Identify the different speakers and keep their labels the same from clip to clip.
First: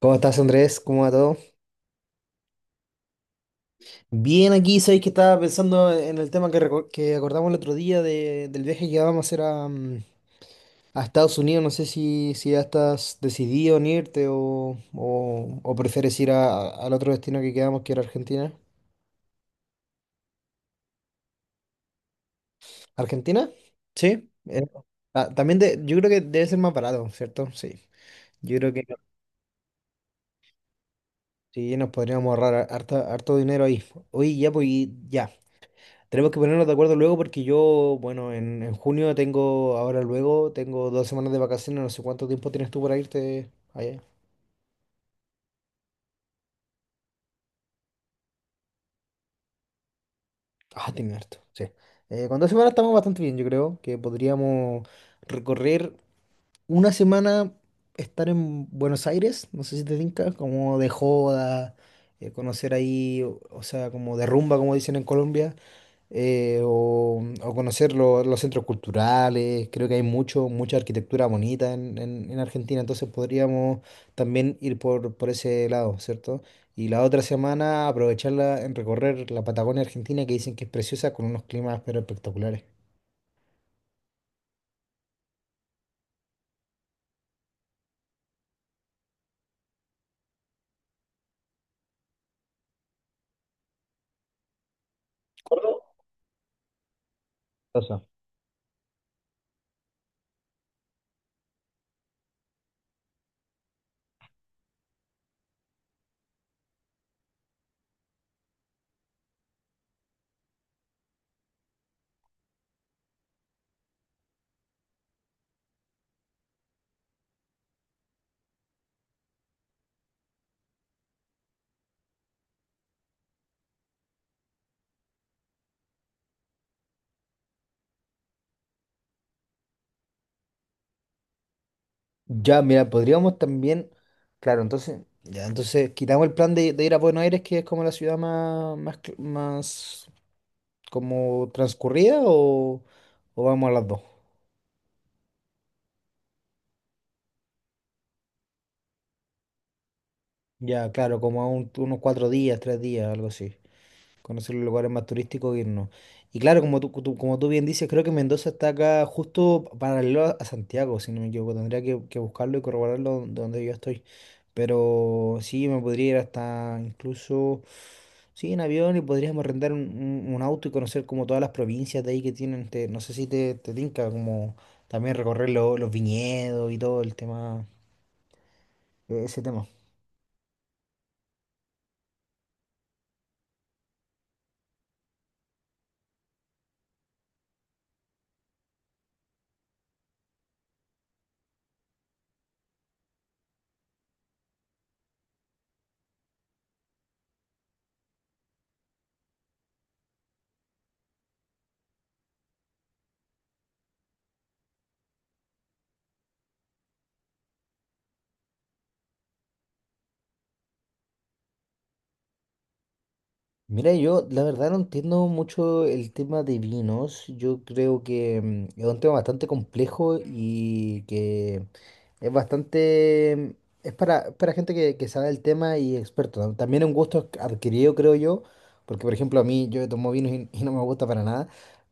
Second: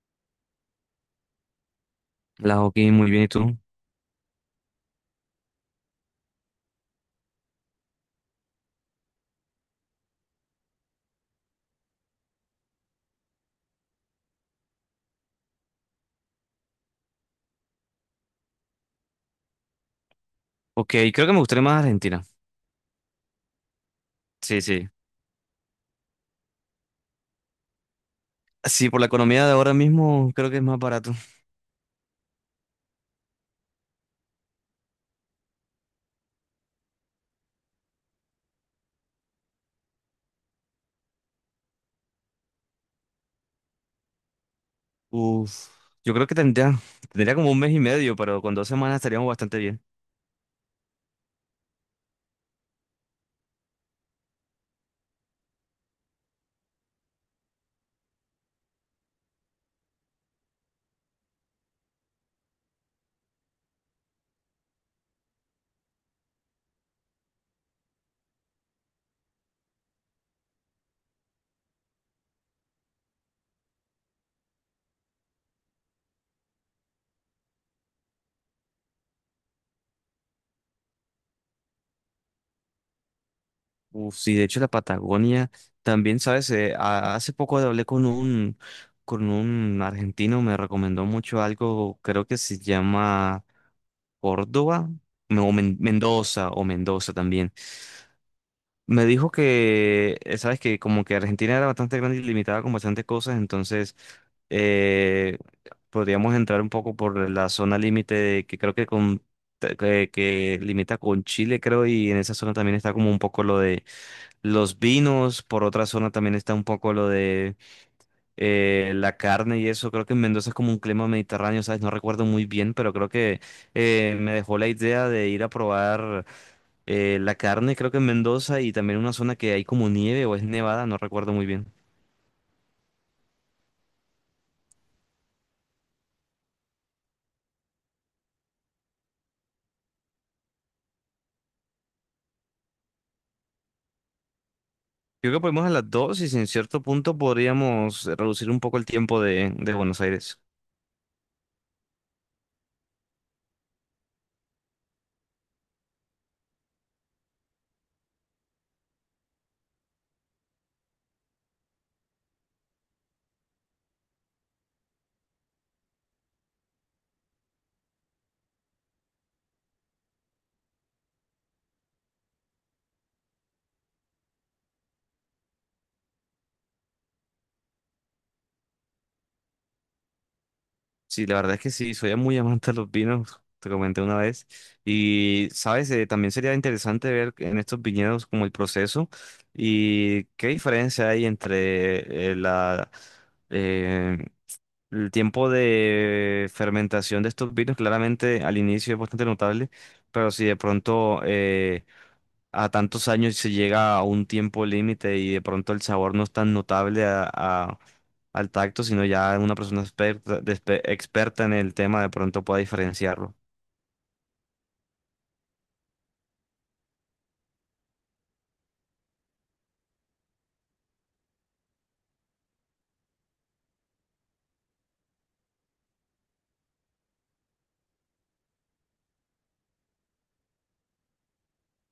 Speaker 1: ¿Cómo estás, Andrés? ¿Cómo va todo?
Speaker 2: La hockey, muy bien, ¿y tú?
Speaker 1: Bien, aquí sabéis que estaba pensando en el tema que acordamos el otro día del viaje que vamos a hacer a a Estados Unidos. No sé si ya estás decidido en irte o prefieres ir al otro destino que quedamos, que era Argentina.
Speaker 2: Ok, creo que me gustaría más Argentina.
Speaker 1: ¿Argentina? Sí.
Speaker 2: Sí, sí.
Speaker 1: También yo creo que debe ser más barato, ¿cierto? Sí. Yo creo que
Speaker 2: Sí, por la economía de ahora mismo creo que es más barato.
Speaker 1: sí, nos podríamos ahorrar harto dinero ahí. Oye, ya, pues ya. Tenemos que ponernos de acuerdo luego porque yo, bueno, en junio tengo, ahora luego, tengo dos semanas de vacaciones, no sé cuánto tiempo tienes tú para irte allá.
Speaker 2: Uf, yo creo que tendría, tendría como un mes y medio, pero con dos semanas estaríamos bastante bien.
Speaker 1: Ah, tienes harto, sí. Con dos semanas estamos bastante bien, yo creo que podríamos recorrer una semana, estar en Buenos Aires, no sé si te tinca, como de joda, conocer ahí, o sea, como de rumba, como dicen en Colombia. O o conocer los centros culturales. Creo que hay mucha arquitectura bonita en Argentina, entonces podríamos también ir por ese lado, ¿cierto? Y la otra semana aprovecharla en recorrer la Patagonia Argentina, que dicen que es preciosa, con unos climas pero espectaculares.
Speaker 2: Uf, sí, de hecho la Patagonia también, ¿sabes? Hace poco hablé con con un argentino, me recomendó mucho algo, creo que se llama Córdoba, no, Mendoza o Mendoza también.
Speaker 1: Eso.
Speaker 2: Me dijo que, sabes que como que Argentina era bastante grande y limitada con bastantes cosas, entonces eh, podríamos entrar un poco por la zona que creo que que limita con Chile, creo, y en esa zona también está como un poco lo de los vinos, por otra zona también está un poco lo de la carne y eso. Creo que en Mendoza es como un clima mediterráneo, ¿sabes? No recuerdo muy bien, pero creo que me dejó la idea de ir a probar. La carne creo que en Mendoza y también una zona que hay como nieve o es nevada, no recuerdo muy bien.
Speaker 1: Ya, mira, podríamos también, claro, entonces, ya, entonces quitamos el plan de ir a Buenos Aires, que es como la ciudad más como transcurrida, o vamos a las dos.
Speaker 2: Creo que podemos a las dos y si en cierto punto podríamos reducir un poco el tiempo de Buenos Aires.
Speaker 1: Ya, claro, como a unos cuatro días, tres días, algo así. Conocer los lugares más turísticos e irnos. Y claro, como tú bien dices, creo que Mendoza está acá justo paralelo a Santiago, si no me equivoco. Tendría que buscarlo y corroborarlo de donde yo estoy. Pero sí, me podría ir hasta incluso, sí, en avión y podríamos rentar un auto y conocer como todas las provincias de ahí que tienen. No sé si te tinca, como también recorrer los viñedos y todo el tema, ese tema.
Speaker 2: Sí, la verdad es que sí, soy muy amante de los vinos, te comenté una vez. Y, sabes, eh, también sería interesante ver en estos viñedos como el proceso y qué diferencia hay entre eh, el tiempo de fermentación de estos vinos claramente al inicio es bastante notable, pero si de pronto a tantos años se llega a un tiempo límite y de pronto el sabor no es tan notable al tacto, sino ya una persona experta, experta en el tema de pronto pueda diferenciarlo.
Speaker 1: Mira, yo la verdad no entiendo mucho el tema de vinos. Yo creo que es un tema bastante complejo y que es bastante. Es para gente que sabe el tema y experto. También es un gusto adquirido, creo yo, porque por ejemplo a mí yo tomo vinos y no me gusta para nada,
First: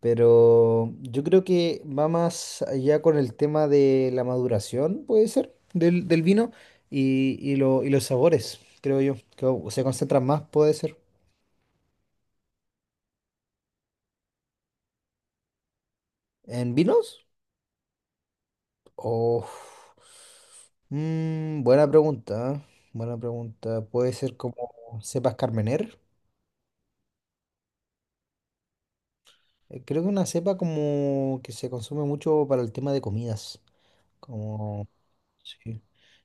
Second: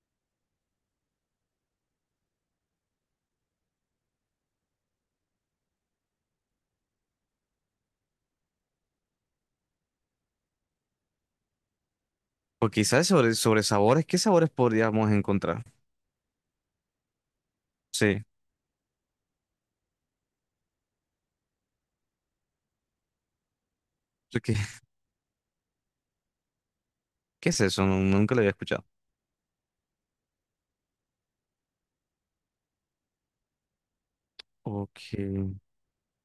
Speaker 1: pero yo creo que va más allá con el tema de la maduración, puede ser, del vino y los sabores, creo yo. Que se concentran más, puede ser.
Speaker 2: O quizás sobre sabores, ¿qué sabores podríamos encontrar?
Speaker 1: ¿En vinos?
Speaker 2: Sí,
Speaker 1: Oh, buena pregunta, ¿eh? Buena pregunta. Puede ser como
Speaker 2: porque-
Speaker 1: cepas Carmener.
Speaker 2: ¿qué es eso? Nunca lo había escuchado.
Speaker 1: Creo que una cepa como que se consume mucho para el tema de comidas. Como,
Speaker 2: Ok.
Speaker 1: sí,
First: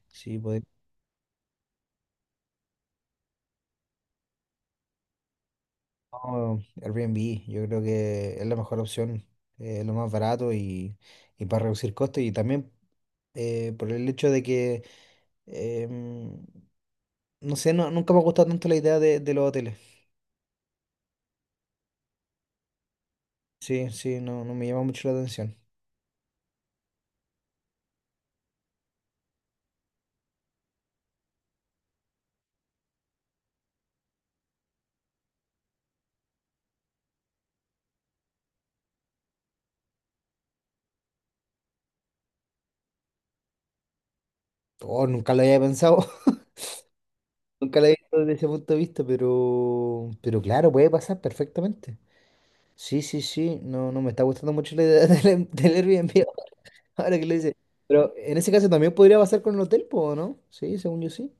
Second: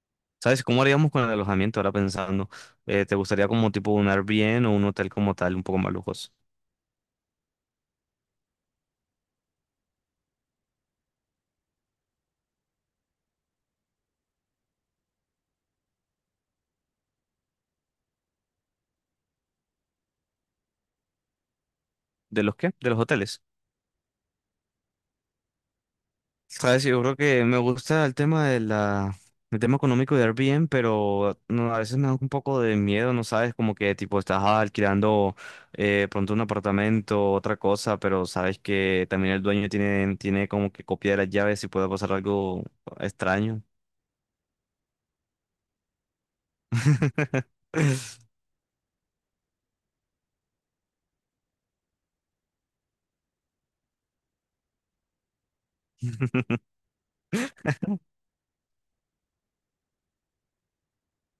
Speaker 1: sí, puede.
Speaker 2: ¿Sabes cómo haríamos con el alojamiento ahora pensando? ¿Te gustaría como tipo un Airbnb o un hotel como tal, un poco más lujoso?
Speaker 1: No, Airbnb, yo creo que es la mejor opción, lo más barato y para reducir costos. Y también por el hecho de que, em, no sé, no, nunca me ha gustado tanto la idea de los hoteles.
Speaker 2: ¿De los qué? De los hoteles.
Speaker 1: Sí, sí, no, no me llama mucho la atención.
Speaker 2: ¿Sabes? Yo creo que me gusta el tema de la... el tema económico de Airbnb, pero no, a veces me da un poco de miedo, ¿no sabes? Como que tipo estás alquilando pronto un apartamento, otra cosa, pero sabes que también el dueño tiene, tiene como que copia de las llaves y puede pasar algo extraño.
Speaker 1: Oh, nunca lo había pensado, nunca lo había visto desde ese punto de vista, pero claro, puede pasar perfectamente. Sí, sí, sí, no, no me está gustando mucho la idea del Airbnb ahora que lo dice. Pero en ese caso también podría pasar con el hotel, po, ¿o ¿no? Sí, según yo sí.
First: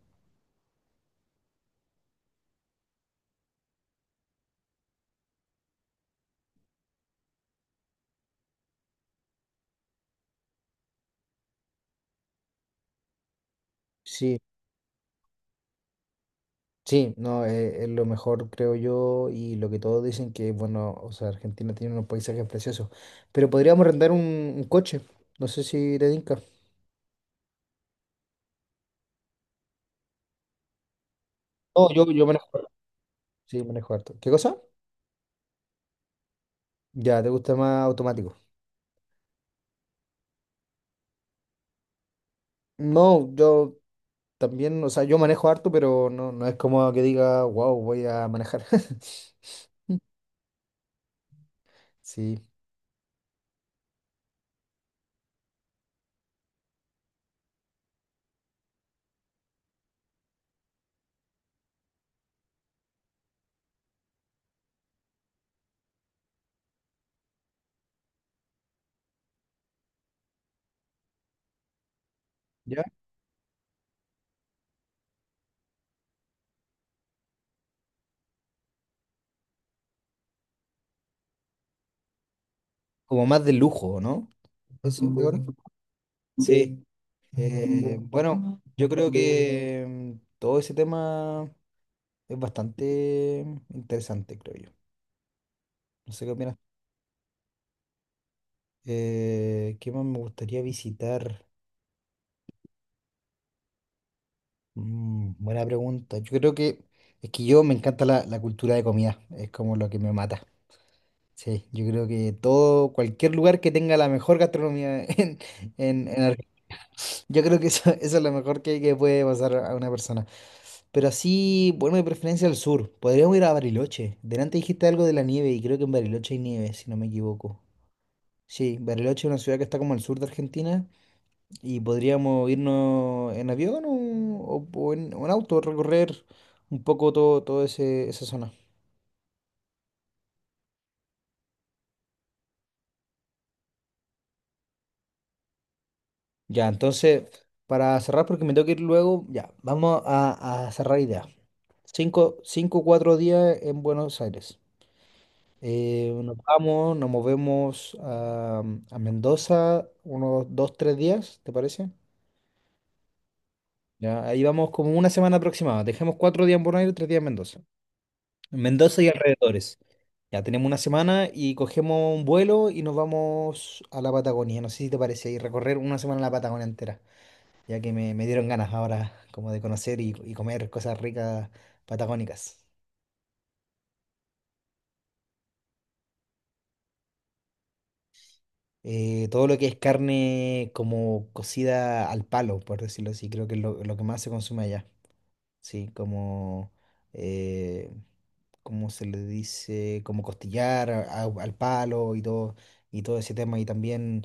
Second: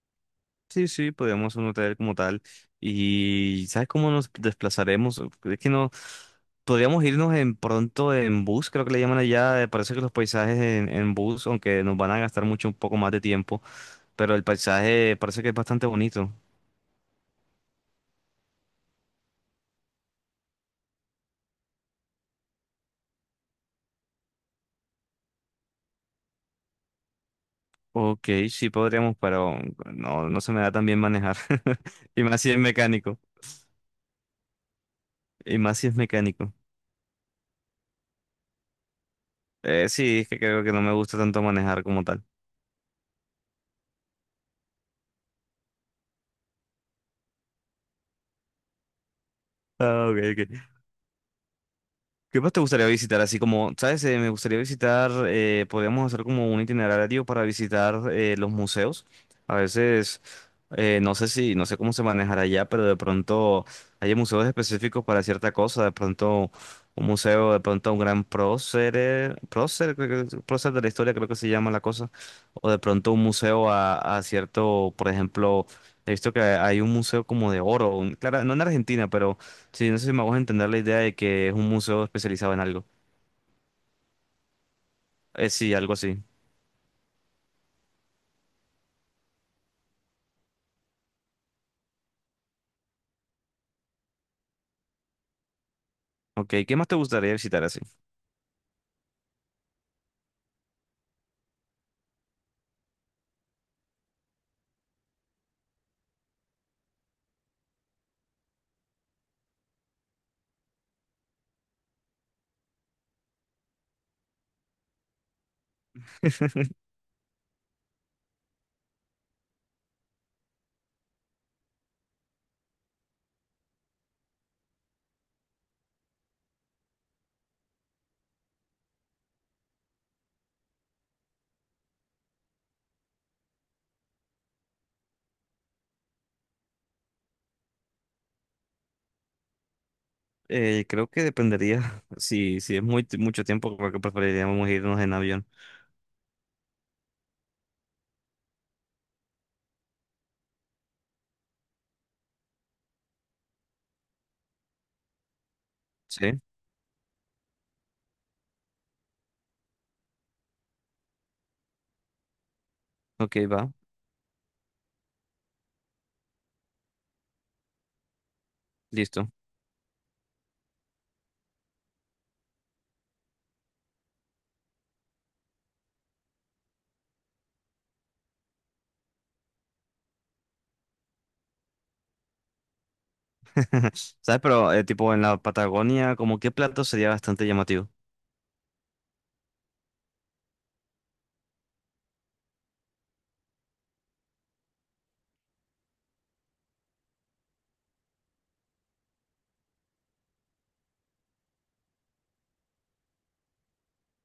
Speaker 2: Sí, sí, podríamos un hotel como tal. Y ¿sabes cómo nos desplazaremos? Es que no. Podríamos irnos en pronto en bus, creo que le llaman allá. Parece que los paisajes en bus, aunque nos van a gastar mucho un poco más de tiempo, pero
Speaker 1: Sí,
Speaker 2: el paisaje parece que es bastante bonito.
Speaker 1: sí, no, es, lo mejor, creo yo, y lo que todos dicen que, bueno, o sea, Argentina tiene unos paisajes preciosos, pero podríamos rentar un coche, no sé si te tinca.
Speaker 2: Ok, sí podríamos, pero no, no se me da tan bien manejar.
Speaker 1: No,
Speaker 2: Y
Speaker 1: yo
Speaker 2: más
Speaker 1: manejo,
Speaker 2: si es
Speaker 1: harto,
Speaker 2: mecánico.
Speaker 1: sí, manejo harto. ¿Qué cosa?
Speaker 2: Y más si es mecánico.
Speaker 1: Ya, ¿te gusta más automático?
Speaker 2: Sí, es que creo que no me gusta tanto manejar como tal.
Speaker 1: No, yo también, o sea, yo manejo harto, pero no, no es como que diga, wow, voy a manejar.
Speaker 2: Ah, ok, ok.
Speaker 1: Sí,
Speaker 2: ¿Qué más te gustaría visitar? Así como, ¿sabes? Me gustaría visitar, podríamos hacer como un itinerario para visitar los museos. A veces, no sé si, no sé cómo se manejará allá, pero de pronto hay museos específicos para cierta cosa. De pronto, un museo, de pronto un gran prócer de la historia, creo que se llama la cosa. O de
Speaker 1: ¿ya?
Speaker 2: pronto un museo a cierto, por ejemplo, he visto que hay un museo como de oro. Claro, no en Argentina, pero sí, no sé si me hago entender la idea de que es un museo especializado en algo.
Speaker 1: Como más de lujo, ¿no? Eso, Leona.
Speaker 2: Sí, algo así.
Speaker 1: Sí, bueno, yo creo que todo ese tema es bastante interesante, creo yo. No sé qué
Speaker 2: Ok,
Speaker 1: opinas.
Speaker 2: ¿qué más te gustaría visitar así?
Speaker 1: ¿Qué más me gustaría visitar? Buena pregunta. Yo creo que es que yo me encanta la cultura de comida, es como lo que me mata. Sí, yo creo que todo, cualquier lugar que tenga la mejor gastronomía en Argentina, yo creo que eso es lo mejor que puede pasar a una persona. Pero así, bueno, de preferencia al sur. Podríamos ir a Bariloche. Delante dijiste algo de la nieve y creo que en Bariloche hay nieve, si no me equivoco. Sí, Bariloche es una ciudad que está como al sur de Argentina y podríamos irnos en avión o en auto, recorrer un poco todo, todo esa zona.
Speaker 2: Creo que dependería. Si es muy, mucho tiempo, creo que preferiríamos irnos en avión.
Speaker 1: Ya, entonces, para cerrar, porque me tengo que ir luego, ya, vamos a cerrar ideas. Cuatro días en Buenos Aires.
Speaker 2: Sí,
Speaker 1: Nos movemos a Mendoza unos dos, tres días, ¿te parece?
Speaker 2: ok, va,
Speaker 1: Ya, ahí vamos como una semana aproximada. Dejemos cuatro días en Buenos Aires, tres días en Mendoza. En Mendoza y
Speaker 2: listo.
Speaker 1: alrededores. Ya tenemos una semana y cogemos un vuelo y nos vamos a la Patagonia. No sé si te parece, y recorrer una semana la Patagonia entera. Ya que me dieron ganas ahora como de conocer y comer cosas ricas patagónicas.
Speaker 2: ¿Sabes? Pero tipo en la Patagonia, como qué plato sería bastante llamativo.
Speaker 1: Todo lo que es carne como cocida al palo, por decirlo así, creo que es lo que más se consume allá. Sí, como, eh, ¿cómo se le dice? Como costillar al palo y todo ese tema. Y también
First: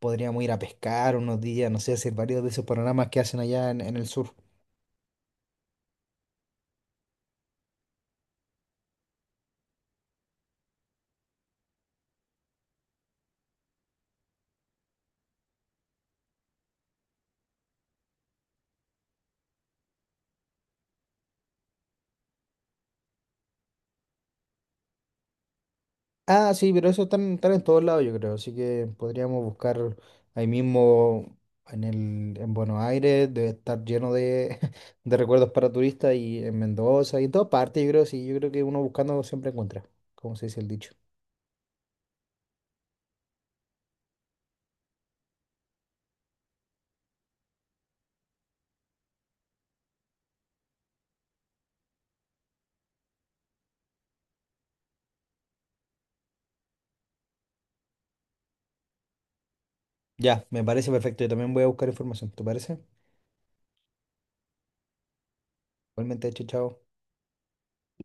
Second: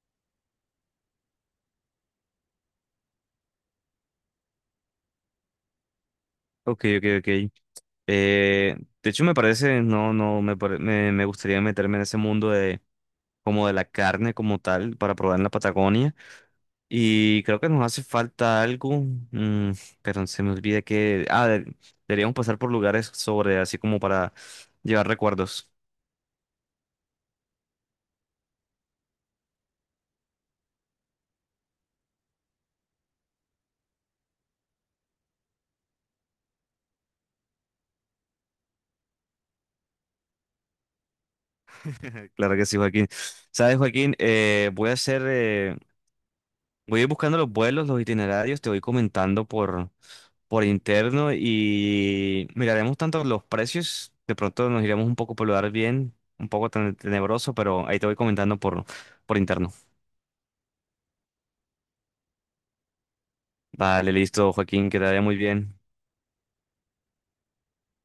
Speaker 1: podríamos ir a pescar unos días, no sé, hacer varios de esos panoramas que hacen allá en el sur.
Speaker 2: Ok, ok, ok. Eh, de hecho, me parece, no, no, me, pare- me gustaría meterme en ese mundo de como de la carne como tal para probar en la Patagonia. Y creo que nos hace falta algo, mm, pero se me olvida que... Deberíamos pasar por lugares sobre, así como para llevar recuerdos.
Speaker 1: Ah, sí, pero eso están, están en todos lados, yo creo. Así que podríamos buscar ahí mismo en Buenos Aires, debe estar lleno de, de recuerdos para turistas y en Mendoza y en todas partes, yo creo, sí, yo creo que uno buscando siempre encuentra, como se dice el dicho.
Speaker 2: Claro que sí, Joaquín. Sabes, Joaquín, voy a hacer, voy a ir buscando los vuelos, los itinerarios, te voy comentando por interno y miraremos tanto los precios, de pronto nos iremos un poco por lugar bien, un poco tenebroso, pero ahí te voy comentando por interno.
Speaker 1: Ya, me parece perfecto. Yo también voy a buscar información, ¿te parece?
Speaker 2: Vale, listo, Joaquín, que te vaya muy bien.
Speaker 1: Igualmente, chao, chao.